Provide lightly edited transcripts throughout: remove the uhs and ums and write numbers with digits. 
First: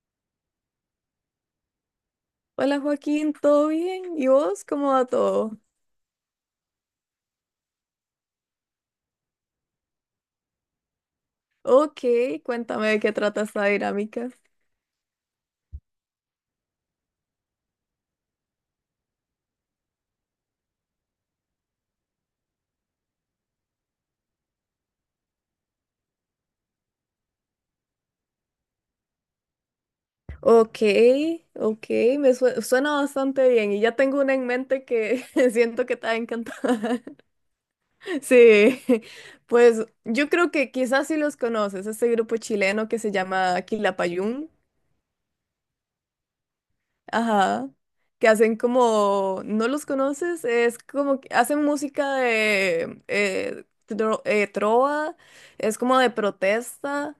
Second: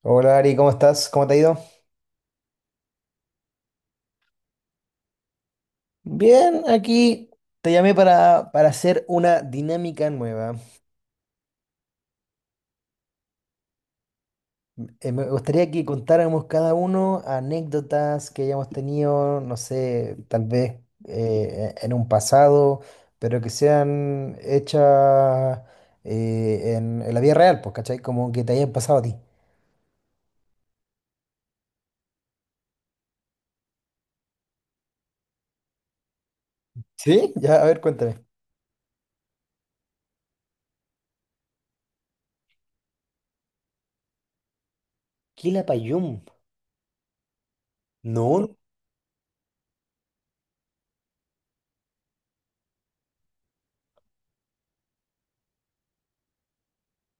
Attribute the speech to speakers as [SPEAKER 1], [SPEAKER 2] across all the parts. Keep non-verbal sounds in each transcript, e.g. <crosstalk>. [SPEAKER 1] Hola Ari, ¿cómo estás? ¿Cómo te ha ido?
[SPEAKER 2] Hola Joaquín, ¿todo bien? ¿Y vos cómo va todo?
[SPEAKER 1] Bien, aquí te llamé para hacer una dinámica nueva.
[SPEAKER 2] Ok, cuéntame de qué trata esta dinámica.
[SPEAKER 1] Me gustaría que contáramos cada uno anécdotas que hayamos tenido, no sé, tal vez en un pasado, pero que sean hechas en la vida real, pues, ¿cachai? Como que te hayan pasado a ti.
[SPEAKER 2] Ok, ok, suena bastante bien y ya tengo una en mente que <laughs> siento que te va a encantar. <laughs>
[SPEAKER 1] ¿Sí? Ya, a ver, cuéntame.
[SPEAKER 2] Sí, pues yo creo que quizás sí los conoces, este grupo chileno que se llama Quilapayún,
[SPEAKER 1] Quilapayún.
[SPEAKER 2] ajá, que
[SPEAKER 1] No.
[SPEAKER 2] hacen como, ¿no los conoces? Es como que hacen música de trova, es como de protesta.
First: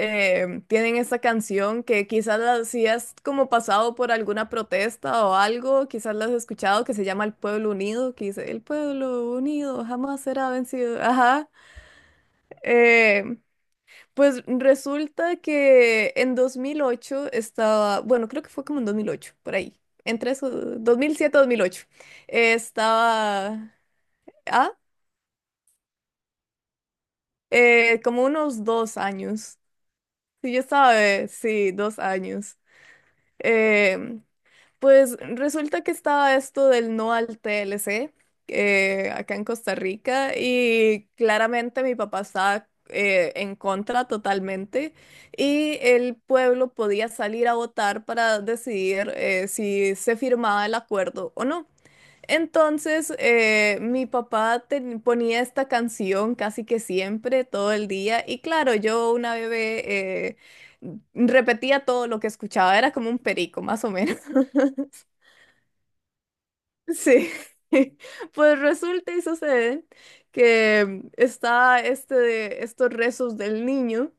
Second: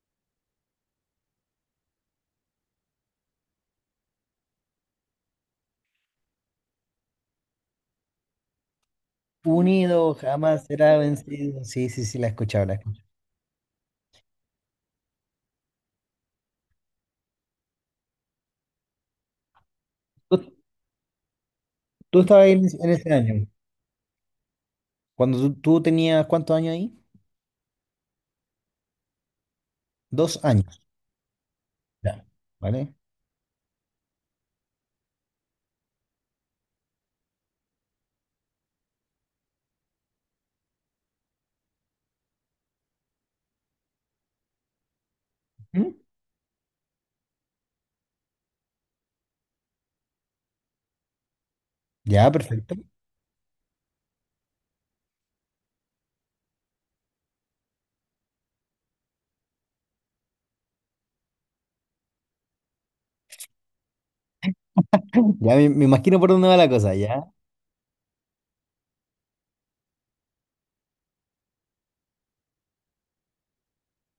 [SPEAKER 2] Tienen esa canción que quizás la, si has como pasado por alguna protesta o algo, quizás la has escuchado, que se llama El Pueblo Unido, que dice, El Pueblo Unido
[SPEAKER 1] Unido
[SPEAKER 2] jamás será
[SPEAKER 1] jamás será
[SPEAKER 2] vencido. Ajá.
[SPEAKER 1] vencido. Sí, sí, sí, la he escuchado. la he
[SPEAKER 2] Eh, pues resulta que en 2008 estaba, bueno, creo que fue como en 2008 por ahí, entre
[SPEAKER 1] escuchado.
[SPEAKER 2] esos, 2007-2008
[SPEAKER 1] Tú estabas ahí en ese año.
[SPEAKER 2] estaba, ah,
[SPEAKER 1] Cuando tú tenías, ¿cuántos años ahí?
[SPEAKER 2] como unos dos años.
[SPEAKER 1] Dos
[SPEAKER 2] Sí, yo
[SPEAKER 1] años.
[SPEAKER 2] estaba, sí, dos
[SPEAKER 1] Ya.
[SPEAKER 2] años.
[SPEAKER 1] ¿Vale?
[SPEAKER 2] Eh, pues resulta que estaba esto del no al TLC acá en Costa Rica y claramente mi papá estaba en contra totalmente y
[SPEAKER 1] Ujú.
[SPEAKER 2] el pueblo podía salir a votar para decidir si se firmaba el acuerdo o no.
[SPEAKER 1] Ya, perfecto.
[SPEAKER 2] Entonces, ponía esta canción casi que siempre, todo el día, y claro, yo una bebé repetía todo lo que escuchaba, era como un perico, más o menos. <laughs>
[SPEAKER 1] Ya me imagino por dónde va la cosa, ¿ya?
[SPEAKER 2] Sí, <laughs> pues resulta y sucede que está este, estos rezos del niño.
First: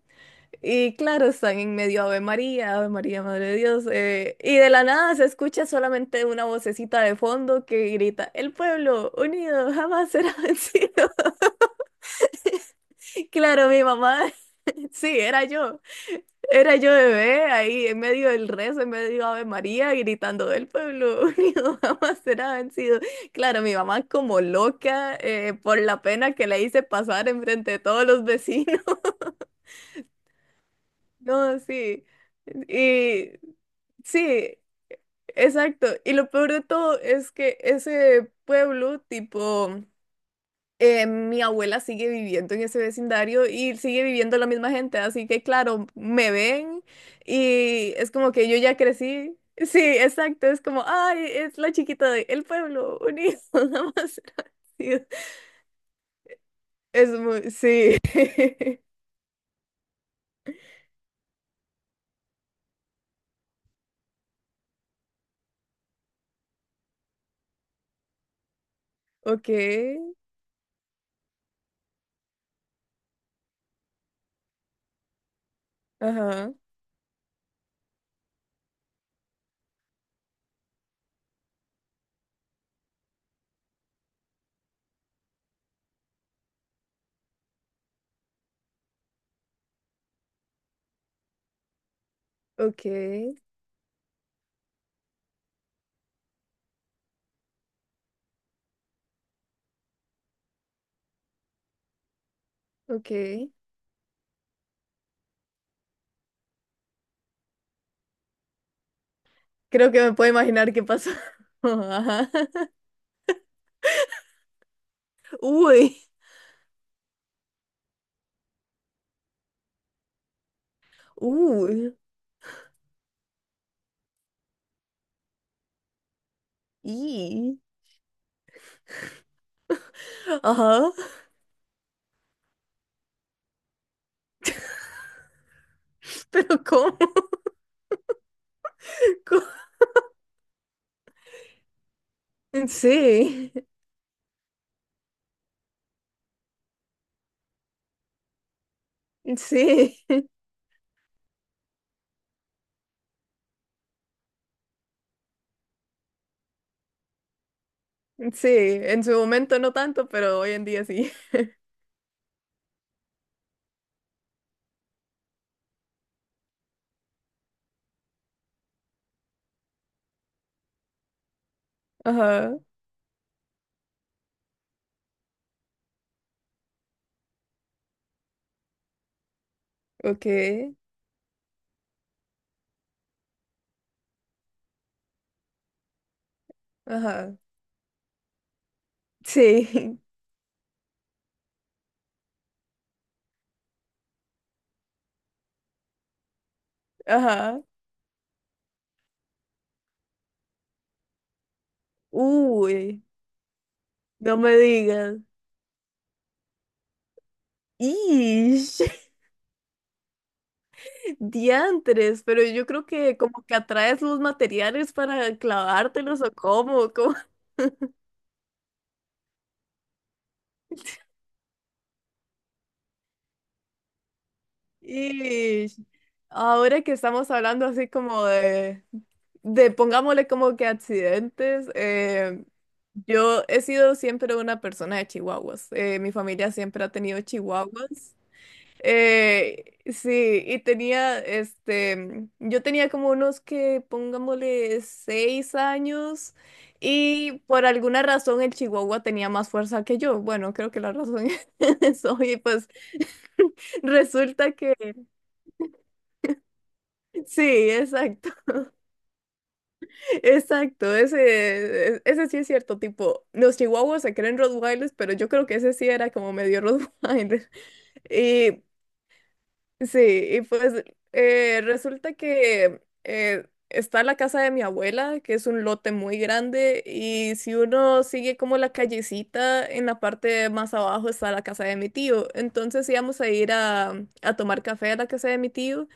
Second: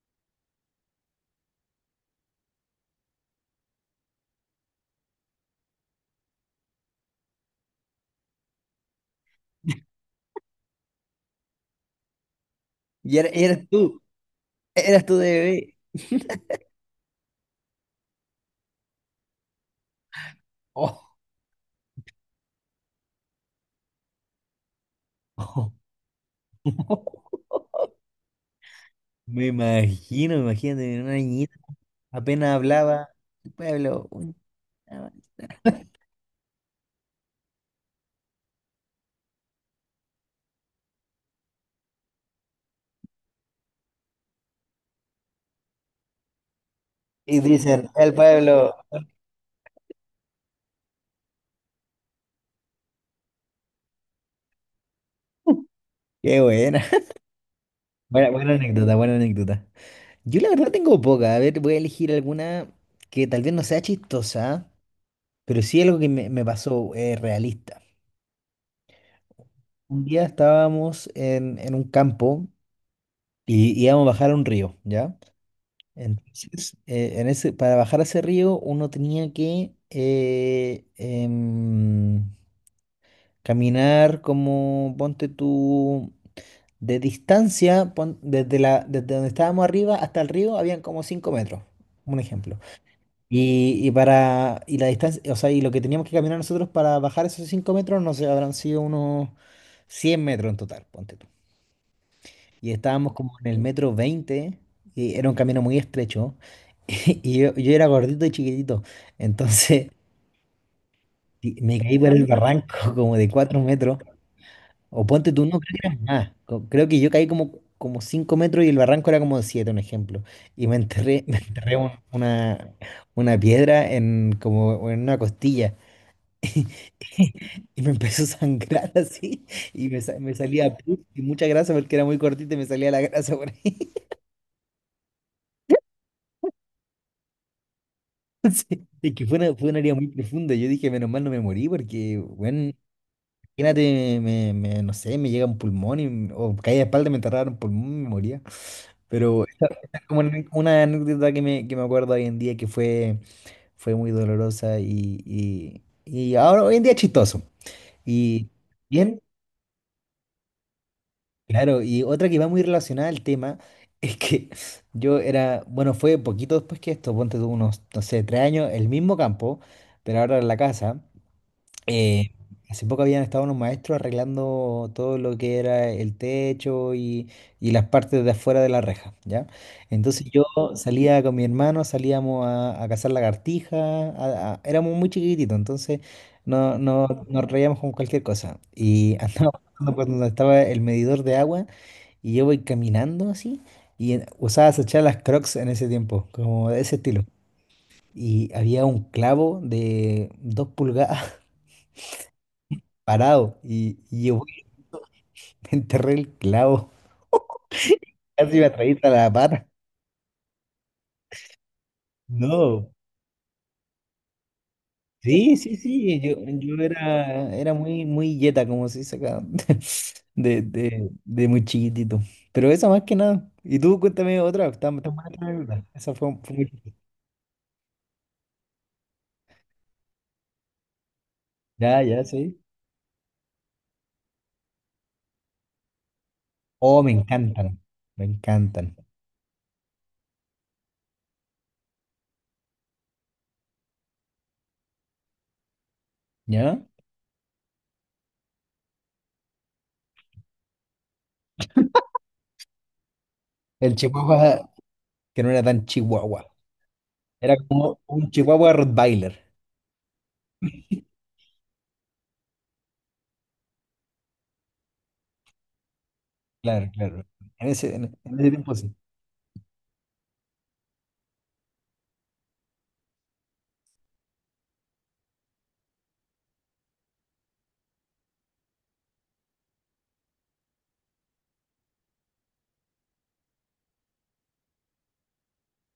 [SPEAKER 2] Y claro, están en medio Ave María, Ave María, Madre de Dios. Y de la nada se escucha solamente una vocecita de fondo que grita, El pueblo unido jamás será vencido. <laughs>
[SPEAKER 1] Y eras
[SPEAKER 2] Claro, mi
[SPEAKER 1] tú,
[SPEAKER 2] mamá, <laughs>
[SPEAKER 1] eras tú
[SPEAKER 2] sí,
[SPEAKER 1] de
[SPEAKER 2] era
[SPEAKER 1] bebé.
[SPEAKER 2] yo. Era yo bebé ahí en medio del rezo, en medio Ave María, gritando, El
[SPEAKER 1] Oh.
[SPEAKER 2] pueblo <laughs> unido jamás será vencido. Claro, mi mamá como loca por la pena que le hice pasar
[SPEAKER 1] <laughs>
[SPEAKER 2] enfrente de todos los vecinos. <laughs>
[SPEAKER 1] Me imagino, imagínate, una niñita
[SPEAKER 2] No, sí.
[SPEAKER 1] apenas hablaba.
[SPEAKER 2] Y...
[SPEAKER 1] El pueblo.
[SPEAKER 2] Sí, exacto. Y lo peor de todo es que ese pueblo, tipo, mi abuela sigue viviendo en ese vecindario y sigue viviendo la misma gente. Así que, claro, me ven
[SPEAKER 1] Y dicen,
[SPEAKER 2] y es
[SPEAKER 1] el
[SPEAKER 2] como que yo
[SPEAKER 1] pueblo.
[SPEAKER 2] ya crecí. Sí, exacto. Es como, ay, es la chiquita de el pueblo unido. <laughs> Nada más era así.
[SPEAKER 1] Qué buena.
[SPEAKER 2] Es muy, sí.
[SPEAKER 1] <laughs> Buena, buena anécdota,
[SPEAKER 2] <laughs>
[SPEAKER 1] buena anécdota. Yo la verdad tengo poca. A ver, voy a elegir alguna que tal vez no sea chistosa. Pero sí algo que me pasó, realista.
[SPEAKER 2] Ok,
[SPEAKER 1] Un día estábamos en un campo y íbamos a bajar a un río, ¿ya?
[SPEAKER 2] ajá,
[SPEAKER 1] Entonces, para bajar a ese río uno tenía que caminar como, ponte tú, de distancia, desde donde estábamos arriba hasta el río habían como 5 metros, un ejemplo.
[SPEAKER 2] ok,
[SPEAKER 1] Y la distancia, o sea, y lo que teníamos que caminar nosotros para bajar esos 5 metros, no sé, habrán sido unos 100 metros en total, ponte tú. Y
[SPEAKER 2] ok.
[SPEAKER 1] estábamos como en el metro 20 y era un camino muy estrecho, <laughs> y yo era gordito y chiquitito, entonces
[SPEAKER 2] Creo que me puedo imaginar qué pasó.
[SPEAKER 1] y
[SPEAKER 2] <laughs>
[SPEAKER 1] me caí por el
[SPEAKER 2] Ajá.
[SPEAKER 1] barranco <laughs> como de 4 metros, o ponte tú, no creo que
[SPEAKER 2] Uy.
[SPEAKER 1] eran más, creo que yo caí como, como 5 metros y el barranco era como de 7, un ejemplo, y me enterré, <laughs> me enterré un-
[SPEAKER 2] Uy.
[SPEAKER 1] una, una piedra en, como en una costilla.
[SPEAKER 2] Y,
[SPEAKER 1] <laughs> Y me empezó a sangrar así, y me salía
[SPEAKER 2] ajá,
[SPEAKER 1] pus y
[SPEAKER 2] <laughs>
[SPEAKER 1] mucha grasa porque era muy cortita y me salía la grasa por ahí. <laughs>
[SPEAKER 2] pero ¿cómo? <laughs>
[SPEAKER 1] Es que
[SPEAKER 2] ¿Cómo?
[SPEAKER 1] fue una herida muy profunda. Yo dije, menos mal no me morí porque, bueno,
[SPEAKER 2] Sí,
[SPEAKER 1] imagínate, no sé, me llega un pulmón y o caí de espalda, me enterraron un pulmón y me moría. Pero esta
[SPEAKER 2] sí,
[SPEAKER 1] es como una anécdota que me acuerdo hoy en día que fue, fue muy dolorosa y, y ahora hoy en día es chistoso.
[SPEAKER 2] sí,
[SPEAKER 1] Y
[SPEAKER 2] en su
[SPEAKER 1] bien.
[SPEAKER 2] momento no tanto, pero hoy en día sí.
[SPEAKER 1] Claro, y otra que va muy relacionada al tema es que <laughs> yo era, bueno, fue poquito después que esto, ponte tú unos, no sé, 3 años, el mismo campo, pero ahora en la casa. eh,
[SPEAKER 2] Ajá,
[SPEAKER 1] hace poco habían estado unos maestros arreglando todo lo que era el techo y las partes de afuera de la reja, ¿ya?
[SPEAKER 2] ok,
[SPEAKER 1] Entonces yo salía con mi hermano, salíamos a cazar lagartijas, éramos muy chiquititos, entonces no, no,
[SPEAKER 2] ajá,
[SPEAKER 1] nos reíamos con cualquier cosa. Y andábamos <laughs>
[SPEAKER 2] sí,
[SPEAKER 1] cuando estaba el medidor de agua. Y yo voy caminando así. Y usaba echar las Crocs en ese tiempo, como de ese estilo.
[SPEAKER 2] ajá,
[SPEAKER 1] Y había un clavo de 2 pulgadas <laughs>
[SPEAKER 2] uy,
[SPEAKER 1] parado. Y yo
[SPEAKER 2] no me
[SPEAKER 1] voy,
[SPEAKER 2] digas.
[SPEAKER 1] <laughs> me enterré el clavo.
[SPEAKER 2] Y
[SPEAKER 1] Casi me atraviesa la pata.
[SPEAKER 2] <laughs> diantres, pero yo creo
[SPEAKER 1] No.
[SPEAKER 2] que como que atraes los materiales para
[SPEAKER 1] Sí, sí, sí.
[SPEAKER 2] clavártelos o
[SPEAKER 1] Yo
[SPEAKER 2] cómo, cómo.
[SPEAKER 1] era, era
[SPEAKER 2] <laughs>
[SPEAKER 1] muy, muy yeta, como se dice acá. <laughs> De muy chiquitito. Pero esa más que nada. Y tú cuéntame otra. Está, está buena tu
[SPEAKER 2] Y
[SPEAKER 1] anécdota. Esa fue, fue muy...
[SPEAKER 2] ahora que estamos hablando así como de pongámosle como que accidentes,
[SPEAKER 1] Ya, ya, sí.
[SPEAKER 2] yo he sido siempre una persona de chihuahuas. Mi familia siempre ha
[SPEAKER 1] Oh, me
[SPEAKER 2] tenido
[SPEAKER 1] encantan,
[SPEAKER 2] chihuahuas.
[SPEAKER 1] me encantan.
[SPEAKER 2] Sí, y tenía, este, yo tenía como unos que pongámosle seis años
[SPEAKER 1] ¿Ya?
[SPEAKER 2] y por alguna razón el chihuahua tenía más fuerza que yo. Bueno, creo que la razón <laughs> es eso y pues... <laughs>
[SPEAKER 1] El
[SPEAKER 2] Resulta
[SPEAKER 1] chihuahua
[SPEAKER 2] que
[SPEAKER 1] que no era tan chihuahua, era
[SPEAKER 2] sí,
[SPEAKER 1] como
[SPEAKER 2] exacto,
[SPEAKER 1] un chihuahua Rottweiler.
[SPEAKER 2] <laughs> exacto, ese, e, ese sí es cierto, tipo, los chihuahuas se creen Rottweilers, pero yo creo que ese sí era como medio
[SPEAKER 1] Claro, claro.
[SPEAKER 2] Rottweiler.
[SPEAKER 1] En ese, en,
[SPEAKER 2] <laughs>
[SPEAKER 1] en ese
[SPEAKER 2] Y
[SPEAKER 1] tiempo sí.
[SPEAKER 2] sí, y pues resulta que está la casa de mi abuela, que es un lote muy grande, y si uno sigue como la callecita, en la parte más abajo está la casa de mi tío. Entonces íbamos a ir a tomar café a la casa de mi tío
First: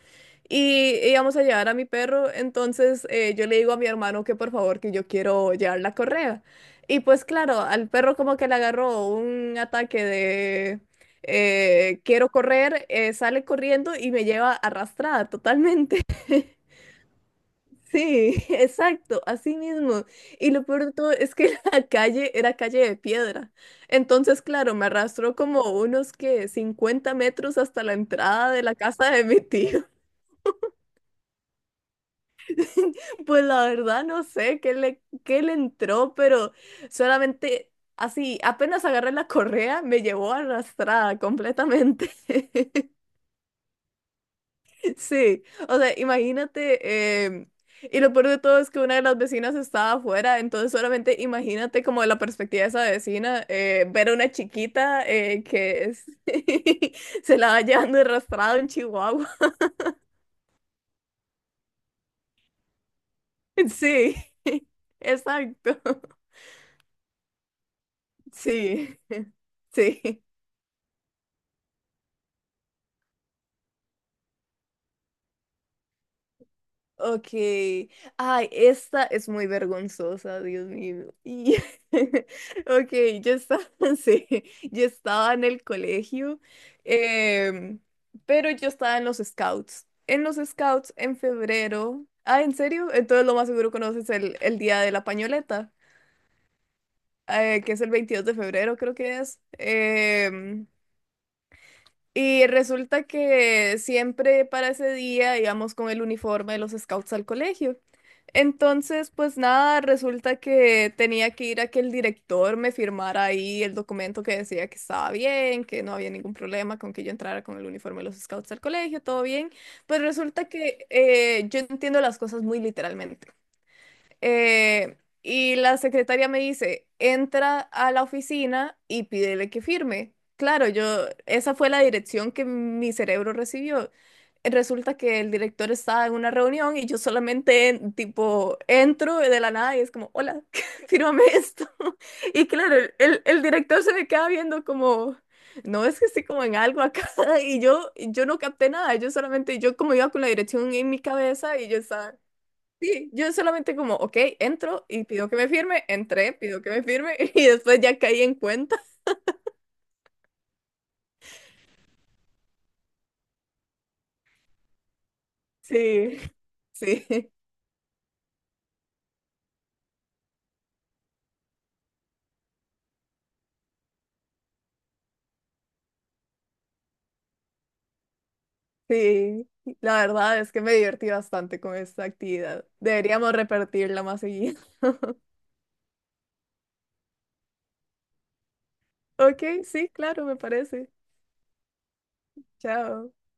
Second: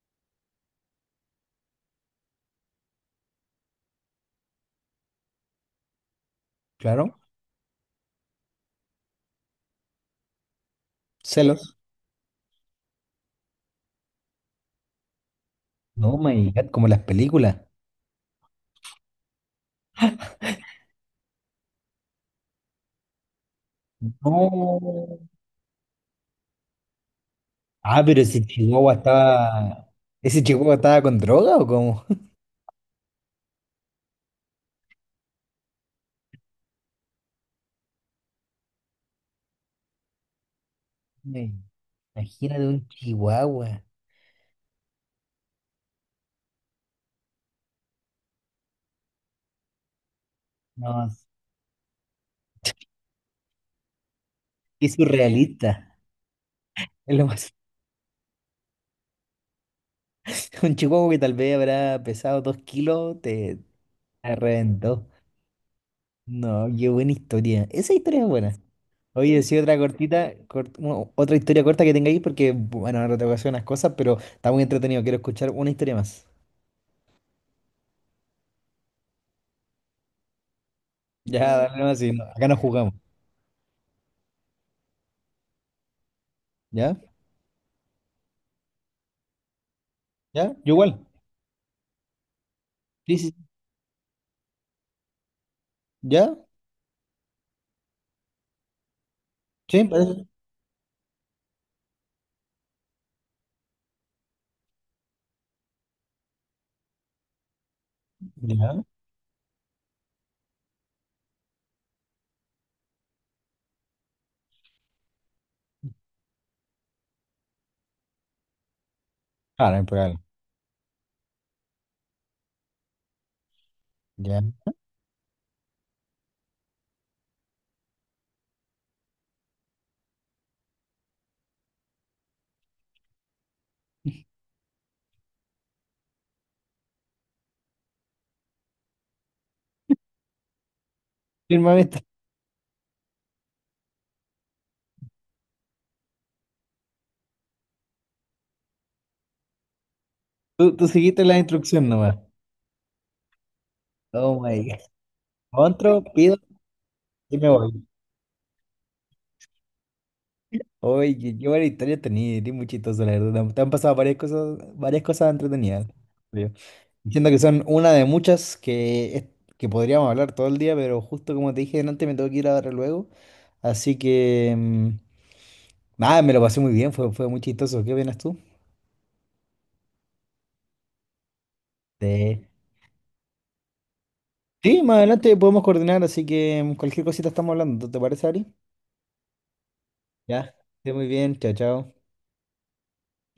[SPEAKER 2] y íbamos a llevar a mi perro. Entonces yo le digo a mi hermano que por favor que yo quiero llevar la correa. Y
[SPEAKER 1] Claro.
[SPEAKER 2] pues claro, al perro como que le agarró un ataque
[SPEAKER 1] Celos.
[SPEAKER 2] quiero correr, sale corriendo y me lleva arrastrada totalmente.
[SPEAKER 1] No,
[SPEAKER 2] <laughs>
[SPEAKER 1] my God, como las películas.
[SPEAKER 2] Sí, exacto, así mismo. Y lo peor de todo es que <laughs> la calle era calle de piedra. Entonces, claro,
[SPEAKER 1] No.
[SPEAKER 2] me arrastró como unos que 50 metros hasta la
[SPEAKER 1] Ah, pero ese
[SPEAKER 2] entrada de la
[SPEAKER 1] chihuahua
[SPEAKER 2] casa de mi tío.
[SPEAKER 1] estaba. ¿Ese chihuahua estaba con droga o cómo?
[SPEAKER 2] <laughs> Pues la verdad no sé qué le entró, pero solamente así, apenas agarré la correa, me llevó arrastrada
[SPEAKER 1] Me-
[SPEAKER 2] completamente.
[SPEAKER 1] Imagínate un
[SPEAKER 2] <laughs>
[SPEAKER 1] chihuahua.
[SPEAKER 2] Sí, o sea, imagínate, y lo peor de todo es que una de las vecinas estaba afuera, entonces
[SPEAKER 1] No,
[SPEAKER 2] solamente imagínate como de la perspectiva de esa vecina, ver a una
[SPEAKER 1] es
[SPEAKER 2] chiquita
[SPEAKER 1] surrealista. Es
[SPEAKER 2] <laughs>
[SPEAKER 1] lo
[SPEAKER 2] se la
[SPEAKER 1] más.
[SPEAKER 2] va llevando arrastrado en Chihuahua.
[SPEAKER 1] <laughs> Un chihuahua que tal vez habrá pesado 2 kilos, te
[SPEAKER 2] <laughs> Sí,
[SPEAKER 1] te
[SPEAKER 2] <laughs>
[SPEAKER 1] reventó.
[SPEAKER 2] exacto.
[SPEAKER 1] No, qué buena historia. Esa historia es buena.
[SPEAKER 2] Sí,
[SPEAKER 1] Oye. Sí, sí, otra
[SPEAKER 2] sí.
[SPEAKER 1] cortita, bueno, otra historia corta que tengáis, porque, bueno, ahora te voy a hacer unas cosas, pero está muy entretenido. Quiero escuchar una historia más.
[SPEAKER 2] Ok. Ay, esta es muy vergonzosa, Dios mío.
[SPEAKER 1] Ya,
[SPEAKER 2] Y...
[SPEAKER 1] dale más, sí, no,
[SPEAKER 2] <laughs>
[SPEAKER 1] acá nos
[SPEAKER 2] Ok,
[SPEAKER 1] jugamos.
[SPEAKER 2] yo estaba, <laughs> sí, yo estaba en el colegio,
[SPEAKER 1] ¿Ya?
[SPEAKER 2] em, pero yo estaba en los scouts. En los
[SPEAKER 1] ¿Ya? Yo
[SPEAKER 2] scouts,
[SPEAKER 1] igual.
[SPEAKER 2] en febrero. Ah, ¿en serio?
[SPEAKER 1] Sí,
[SPEAKER 2] Entonces
[SPEAKER 1] sí.
[SPEAKER 2] lo más seguro conoces el día de la pañoleta,
[SPEAKER 1] ¿Ya?
[SPEAKER 2] que es el 22 de febrero, creo que es.
[SPEAKER 1] Sí, parece.
[SPEAKER 2] Y resulta que siempre para ese día íbamos con el uniforme de los scouts al colegio.
[SPEAKER 1] Ya.
[SPEAKER 2] Entonces, pues nada, resulta que tenía que ir a que el director me firmara ahí el documento que decía que estaba bien, que no había ningún problema con que yo entrara con el uniforme de los scouts al colegio, todo bien.
[SPEAKER 1] Claro,
[SPEAKER 2] Pues
[SPEAKER 1] impecable.
[SPEAKER 2] resulta que yo entiendo las cosas muy literalmente.
[SPEAKER 1] Ya.
[SPEAKER 2] Y la secretaria me dice, entra a la oficina y pídele que firme. Claro, yo, esa fue la dirección que mi cerebro recibió. Resulta que el director estaba en una reunión y yo solamente, tipo, entro de la nada y es como, hola, <laughs> fírmame esto.
[SPEAKER 1] Firma esta.
[SPEAKER 2] <laughs> Y claro, el director se me queda viendo como, no, es que estoy como en algo acá. <laughs> Yo no capté nada, yo solamente, yo como iba con la dirección
[SPEAKER 1] Tú
[SPEAKER 2] en mi
[SPEAKER 1] seguiste la
[SPEAKER 2] cabeza y yo
[SPEAKER 1] instrucción
[SPEAKER 2] estaba...
[SPEAKER 1] nomás.
[SPEAKER 2] Sí, yo solamente como, ok,
[SPEAKER 1] Oh my God.
[SPEAKER 2] entro y pido que me firme,
[SPEAKER 1] Otro,
[SPEAKER 2] entré,
[SPEAKER 1] pido
[SPEAKER 2] pido que me firme <laughs>
[SPEAKER 1] y
[SPEAKER 2] y
[SPEAKER 1] me
[SPEAKER 2] después
[SPEAKER 1] voy.
[SPEAKER 2] ya caí en cuenta.
[SPEAKER 1] Oye, qué buena historia tenía, eres muy chistoso, la verdad. Te han pasado varias cosas entretenidas.
[SPEAKER 2] Sí, <laughs>
[SPEAKER 1] Siento
[SPEAKER 2] sí,
[SPEAKER 1] que son una de muchas que podríamos hablar todo el día, pero justo como te dije antes, me tengo que ir ahora luego. Así que, nada, me lo pasé muy bien, fue, fue muy chistoso. ¿Qué opinas tú?
[SPEAKER 2] sí. La verdad es que me divertí bastante con esta
[SPEAKER 1] Sí.
[SPEAKER 2] actividad. Deberíamos repetirla más seguido. <laughs>
[SPEAKER 1] Sí, más adelante podemos coordinar, así que cualquier cosita estamos hablando. ¿Te parece, Ari?
[SPEAKER 2] Ok, sí, claro, me
[SPEAKER 1] Ya,
[SPEAKER 2] parece.
[SPEAKER 1] esté muy bien, chao, chao.
[SPEAKER 2] Chao.